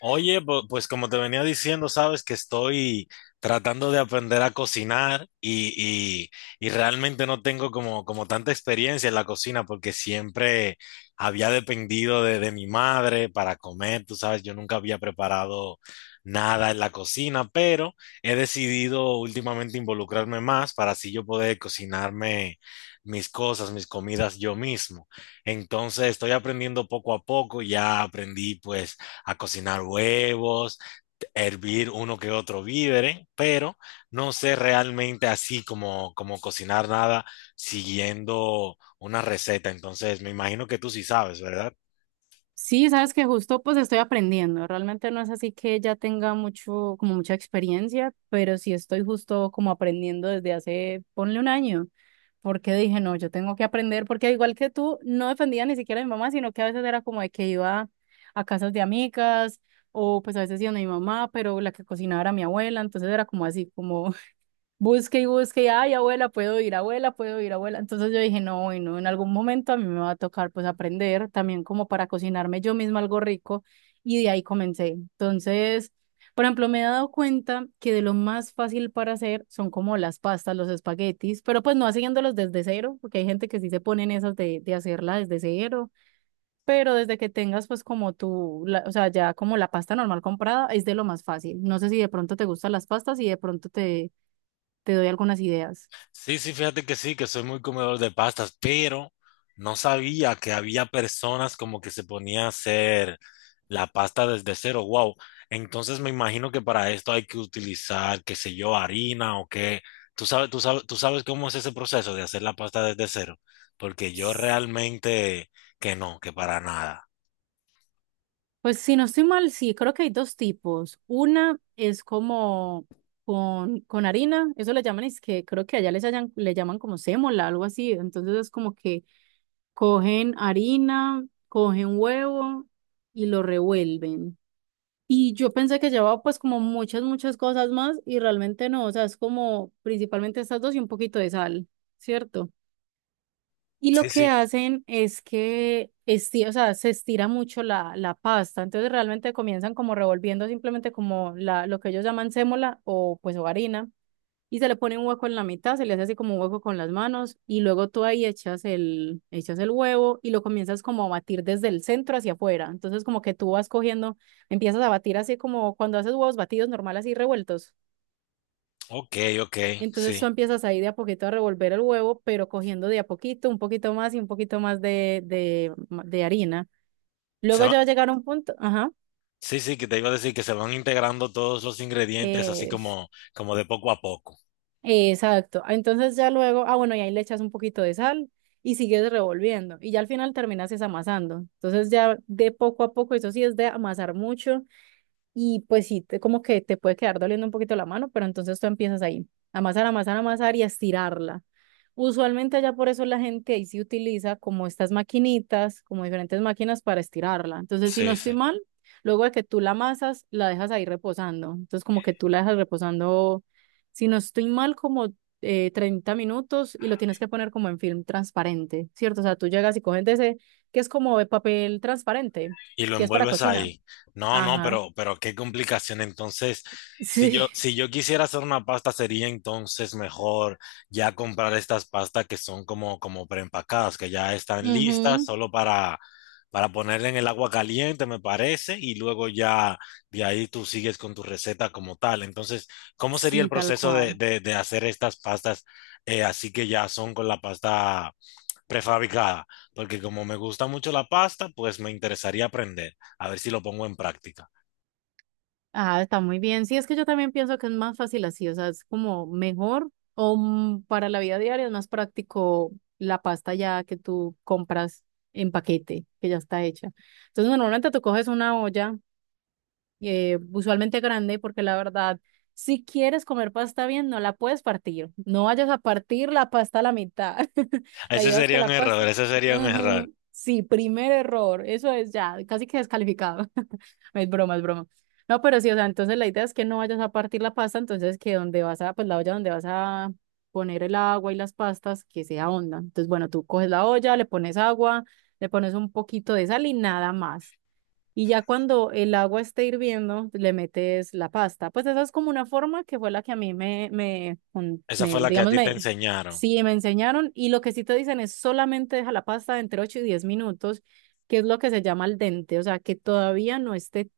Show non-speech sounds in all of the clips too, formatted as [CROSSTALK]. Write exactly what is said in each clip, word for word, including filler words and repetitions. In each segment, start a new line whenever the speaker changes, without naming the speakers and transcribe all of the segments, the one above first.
Oye, po- pues como te venía diciendo, sabes que estoy tratando de aprender a cocinar y, y- y realmente no tengo como, como tanta experiencia en la cocina porque siempre había dependido de, de mi madre para comer, tú sabes, yo nunca había preparado nada en la cocina, pero he decidido últimamente involucrarme más para así yo poder cocinarme mis cosas, mis comidas yo mismo. Entonces estoy aprendiendo poco a poco, ya aprendí pues a cocinar huevos, hervir uno que otro vídere, pero no sé realmente así como, como cocinar nada siguiendo una receta. Entonces, me imagino que tú sí sabes, ¿verdad?
Sí, sabes que justo pues estoy aprendiendo. Realmente no es así que ya tenga mucho, como mucha experiencia, pero sí estoy justo como aprendiendo desde hace, ponle un año, porque dije, no, yo tengo que aprender, porque al igual que tú, no defendía ni siquiera a mi mamá, sino que a veces era como de que iba a casas de amigas o pues a veces iba a mi mamá, pero la que cocinaba era mi abuela, entonces era como así, como busque y busque, y, ay, abuela, puedo ir, abuela, puedo ir, abuela. Entonces yo dije, no, bueno, en algún momento a mí me va a tocar pues aprender también como para cocinarme yo misma algo rico y de ahí comencé. Entonces, por ejemplo, me he dado cuenta que de lo más fácil para hacer son como las pastas, los espaguetis, pero pues no haciéndolos desde cero, porque hay gente que sí se pone en esas de, de hacerla desde cero, pero desde que tengas pues como tu, la- o sea, ya como la pasta normal comprada es de lo más fácil. No sé si de pronto te gustan las pastas y de pronto te te doy algunas ideas.
Sí, sí, fíjate que sí, que soy muy comedor de pastas, pero no sabía que había personas como que se ponía a hacer la pasta desde cero. Wow. Entonces me imagino que para esto hay que utilizar, qué sé yo, harina o qué. Tú sabes, tú sabes, tú sabes cómo es ese proceso de hacer la pasta desde cero, porque yo
S-
realmente que no, que para nada.
Pues si no estoy mal, sí, creo que hay dos tipos. Una es como con, con harina, eso le llaman, es que creo que allá les hayan- le llaman como sémola, algo así. Entonces es como que cogen harina, cogen huevo y lo revuelven. Y yo pensé que llevaba pues como muchas, muchas cosas más y realmente no, o sea, es como principalmente estas dos y un poquito de sal, ¿cierto? Y lo
Sí,
que
sí.
hacen es que esti- o sea, se estira mucho la, la pasta, entonces realmente comienzan como revolviendo simplemente como la, lo que ellos llaman sémola o pues o harina, y se le pone un hueco en la mitad, se le hace así como un hueco con las manos, y luego tú ahí echas el, echas el huevo y lo comienzas como a batir desde el centro hacia afuera, entonces como que tú vas cogiendo, empiezas a batir así como cuando haces huevos batidos normal así revueltos.
Ok, ok,
Entonces
sí.
tú empiezas ahí de a poquito a revolver el huevo, pero cogiendo de a poquito, un poquito más y un poquito más de, de, de harina.
Se
Luego
va-
ya va a llegar un punto, ajá,
Sí, sí, que te iba a decir que se van integrando todos los ingredientes así
es,
como, como de poco a poco.
exacto. Entonces ya luego, ah, bueno, y ahí le echas un poquito de sal y sigues revolviendo. Y ya al final terminas es amasando. Entonces ya de poco a poco, eso sí es de amasar mucho. Y pues sí, te- como que te puede quedar doliendo un poquito la mano, pero entonces tú empiezas ahí, a amasar, amasar, amasar y a estirarla. Usualmente allá por eso la gente ahí sí utiliza como estas maquinitas, como diferentes máquinas para estirarla. Entonces, si no
Sí, sí.
estoy mal, luego de que tú la amasas, la dejas ahí reposando. Entonces, como que tú la dejas reposando, si no estoy mal, como eh, treinta minutos y lo tienes que poner como en film transparente, ¿cierto? O sea, tú llegas y coges de ese, que es como de papel transparente,
Y lo
que es para
envuelves
cocina.
ahí. No, no,
Ajá.
pero, pero qué complicación. Entonces,
[LAUGHS]
si
Sí,
yo, si yo quisiera hacer una pasta, sería entonces mejor ya comprar estas pastas que son como, como preempacadas, que ya están listas
ujú.
solo para, para ponerle en el agua caliente, me parece, y luego ya de ahí tú sigues con tu receta como tal. Entonces, ¿cómo sería el
Sí, tal
proceso de,
cual.
de- de hacer estas pastas eh, así que ya son con la pasta prefabricada? Porque como me gusta mucho la pasta, pues me interesaría aprender, a ver si lo pongo en práctica.
Ah, está muy bien. Sí, es que yo también pienso que es más fácil así, o sea, es como mejor o mm, para la vida diaria es más práctico la pasta ya que tú compras en paquete, que ya está hecha. Entonces, normalmente tú coges una olla eh, usualmente grande, porque la verdad, si quieres comer pasta bien, no la puedes partir. No vayas a partir la pasta a la mitad. [LAUGHS] La
Ese
idea es que
sería un
la
error,
pasta.
ese sería un error.
Ajá. Sí, primer error. Eso es ya, casi que descalificado. [LAUGHS] Es broma, es broma. No, pero sí, o sea, entonces la idea es que no vayas a partir la pasta, entonces que donde vas a, pues la olla donde vas a poner el agua y las pastas, que sea honda. Entonces, bueno, tú coges la olla, le pones agua, le pones un poquito de sal y nada más. Y ya cuando el agua esté hirviendo, le metes la pasta. Pues esa es como una forma que fue la que a mí me, me, con-
Esa
me-
fue la que a
digamos,
ti te
me,
enseñaron,
sí, me enseñaron. Y lo que sí te dicen es solamente deja la pasta entre ocho y diez minutos, que es lo que se llama al dente. O sea, que todavía no esté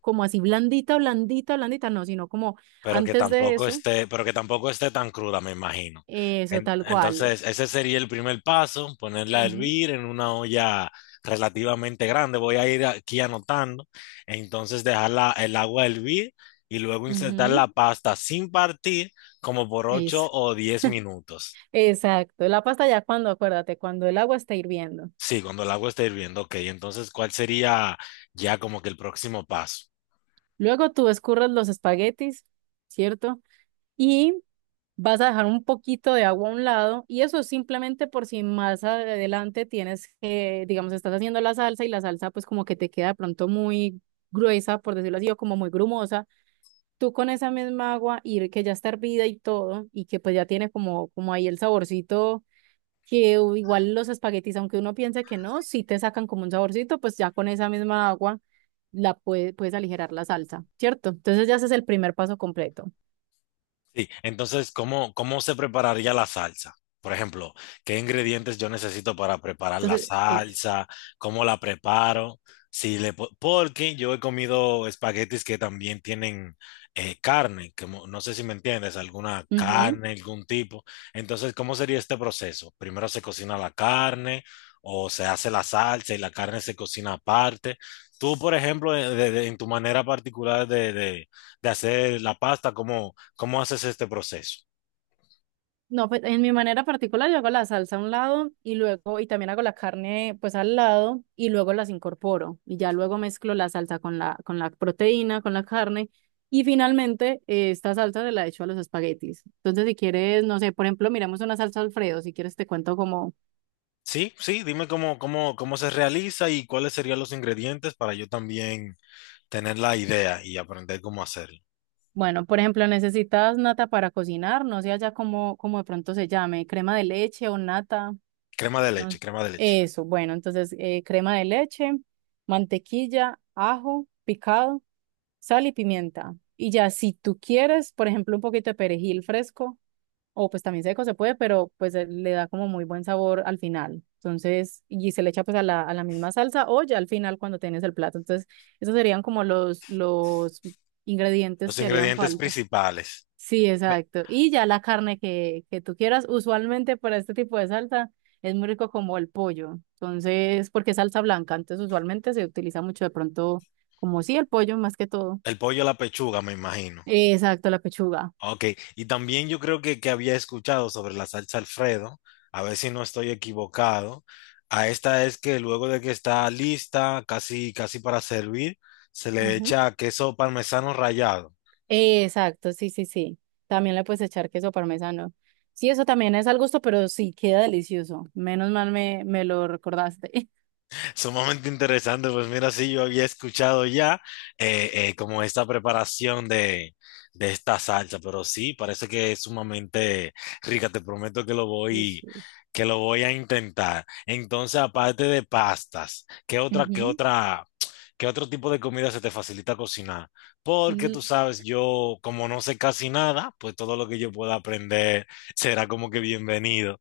como así blandita, blandita, blandita, no, sino como
pero que
antes de
tampoco
eso,
esté, pero que tampoco esté tan cruda, me imagino.
eso
En-
tal cual.
entonces, ese sería el primer paso, ponerla a
Ujú,
hervir en una olla relativamente grande. Voy a ir aquí anotando. Entonces, dejar la- el agua hervir y luego insertar
ujú,
la pasta sin partir como por ocho
eso.
o diez minutos.
Exacto. La pasta ya cuando, acuérdate, cuando el agua está hirviendo.
Sí, cuando el agua está hirviendo, ok. Entonces, ¿cuál sería ya como que el próximo paso?
Luego tú escurres los espaguetis, ¿cierto? Y vas a dejar un poquito de agua a un lado y eso es simplemente por si más adelante tienes que, digamos, estás haciendo la salsa y la salsa pues como que te queda de pronto muy gruesa, por decirlo así, o como muy grumosa. Tú con esa misma agua y que ya está hervida y todo y que pues ya tiene como, como ahí el saborcito que u- igual los espaguetis, aunque uno piense que no, si te sacan como un saborcito, pues ya con esa misma agua la puede, puedes aligerar la salsa, ¿cierto? Entonces ya ese es el primer paso completo.
Sí, entonces, ¿cómo, cómo se prepararía la salsa? Por ejemplo, ¿qué ingredientes yo necesito para preparar la
Entonces, es.
salsa? ¿Cómo la preparo? Si le, po- Porque yo he comido espaguetis que también tienen eh, carne, que mo- no sé si me entiendes, alguna
Ujú.
carne, algún tipo. Entonces, ¿cómo sería este proceso? Primero se cocina la carne o se hace la salsa y la carne se cocina aparte. Tú, por ejemplo, eh, de- de- en tu manera particular de, de, de hacer la pasta, cómo, cómo haces este proceso.
No, pues en mi manera particular yo hago la salsa a un lado y luego, y también hago la carne pues al lado y luego las incorporo y ya luego mezclo la salsa con la, con la proteína, con la carne y finalmente eh, esta salsa se la echo a los espaguetis. Entonces si quieres, no sé, por ejemplo, miramos una salsa Alfredo, si quieres te cuento como
Sí, sí, dime cómo, cómo, cómo se realiza y cuáles serían los ingredientes para yo también tener la idea y aprender cómo hacerlo.
bueno, por ejemplo, necesitas nata para cocinar, no sé allá cómo, cómo de pronto se llame, crema de leche o nata,
Crema de
no.
leche, crema de leche.
Eso, bueno, entonces eh, crema de leche, mantequilla, ajo picado, sal y pimienta. Y ya si tú quieres, por ejemplo, un poquito de perejil fresco o pues también seco se puede, pero pues eh, le da como muy buen sabor al final. Entonces, y se le echa pues a la, a la misma salsa o ya al final cuando tienes el plato. Entonces, esos serían como los, los ingredientes
Los
que harían
ingredientes
falta.
principales.
Sí,
Me-
exacto. Y ya la carne que, que tú quieras, usualmente para este tipo de salsa es muy rico como el pollo. Entonces, porque es salsa blanca, entonces usualmente se utiliza mucho de pronto como sí el pollo más que todo.
El pollo a la pechuga, me imagino.
Exacto, la pechuga.
Ok, y también yo creo que, que había escuchado sobre la salsa Alfredo, a ver si no estoy equivocado. A esta es que luego de que está lista, casi, casi para servir, se le
Ujú.
echa queso parmesano rallado.
Exacto, sí, sí, sí. También le puedes echar queso parmesano. Sí, eso también es al gusto, pero sí queda delicioso. Menos mal me, me lo recordaste. [LAUGHS]
Sumamente interesante, pues mira, sí, yo había escuchado ya eh, eh, como esta preparación de, de esta salsa, pero sí, parece que es sumamente rica, te prometo que lo
Sí,
voy,
sí.
que lo voy a intentar. Entonces, aparte de pastas, ¿qué otra, qué
Ujú.
otra, ¿qué otro tipo de comida se te facilita cocinar? Porque tú sabes, yo como no sé casi nada, pues todo lo que yo pueda aprender será como que bienvenido.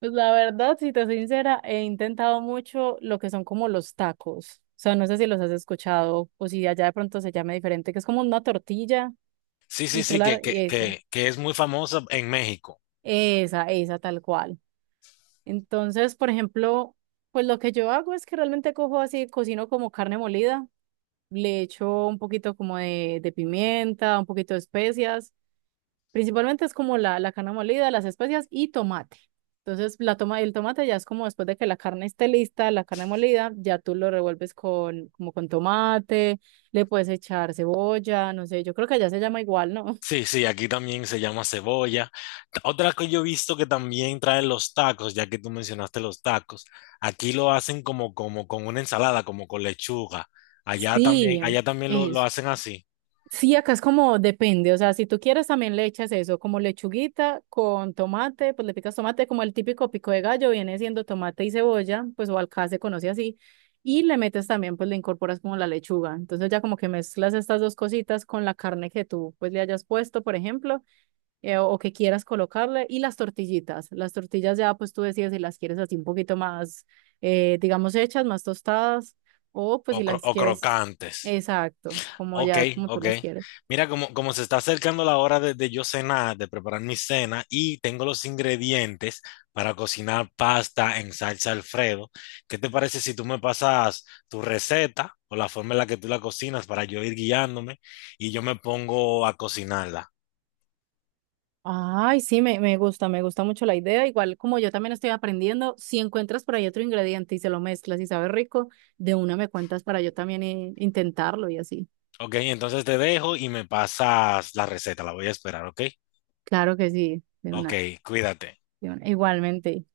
Pues la verdad, si te soy sincera, he intentado mucho lo que son como los tacos. O sea, no sé si los has escuchado o si allá de pronto se llama diferente, que es como una tortilla
Sí, sí,
y tú
sí, que,
la... y
que,
eso,
que, que es muy famosa en México.
esa, esa tal cual. Entonces, por ejemplo, pues lo que yo hago es que realmente cojo así, cocino como carne molida, le echo un poquito como de, de pimienta, un poquito de especias. Principalmente es como la, la carne molida, las especias y tomate. Entonces, la toma, el tomate ya es como después de que la carne esté lista, la carne molida, ya tú lo revuelves con, como con tomate, le puedes echar cebolla, no sé, yo creo que allá se llama igual, ¿no? [LAUGHS]
Sí, sí, aquí también se llama cebolla. Ta- Otra que yo he visto que también traen los tacos, ya que tú mencionaste los tacos, aquí lo hacen como, como con una ensalada, como con lechuga. Allá también,
Sí,
allá también lo, lo
eso.
hacen así,
Sí, acá es como depende, o sea, si tú quieres también le echas eso, como lechuguita con tomate, pues le picas tomate, como el típico pico de gallo viene siendo tomate y cebolla, pues o acá se conoce así, y le metes también, pues le incorporas como la lechuga, entonces ya como que mezclas estas dos cositas con la carne que tú pues le hayas puesto, por ejemplo, eh, o que quieras colocarle, y las tortillitas, las tortillas ya pues tú decides si las quieres así un poquito más, eh, digamos, hechas, más tostadas, o pues
o,
si
cro-
las
o
quieres,
crocantes.
exacto, como
Ok,
ya, como tú
ok.
las quieres.
Mira, como, como se está acercando la hora de, de yo cenar, de preparar mi cena, y tengo los ingredientes para cocinar pasta en salsa Alfredo, ¿qué te parece si tú me pasas tu receta o la forma en la que tú la cocinas para yo ir guiándome y yo me pongo a cocinarla?
Ay, sí, me, me gusta, me gusta mucho la idea. Igual como yo también estoy aprendiendo, si encuentras por ahí otro ingrediente y se lo mezclas y sabe rico, de una me cuentas para yo también eh, intentarlo y así.
Ok, entonces te dejo y me pasas la receta, la voy a esperar, ¿ok?
Claro que sí, de una,
Ok, cuídate.
de una. Igualmente.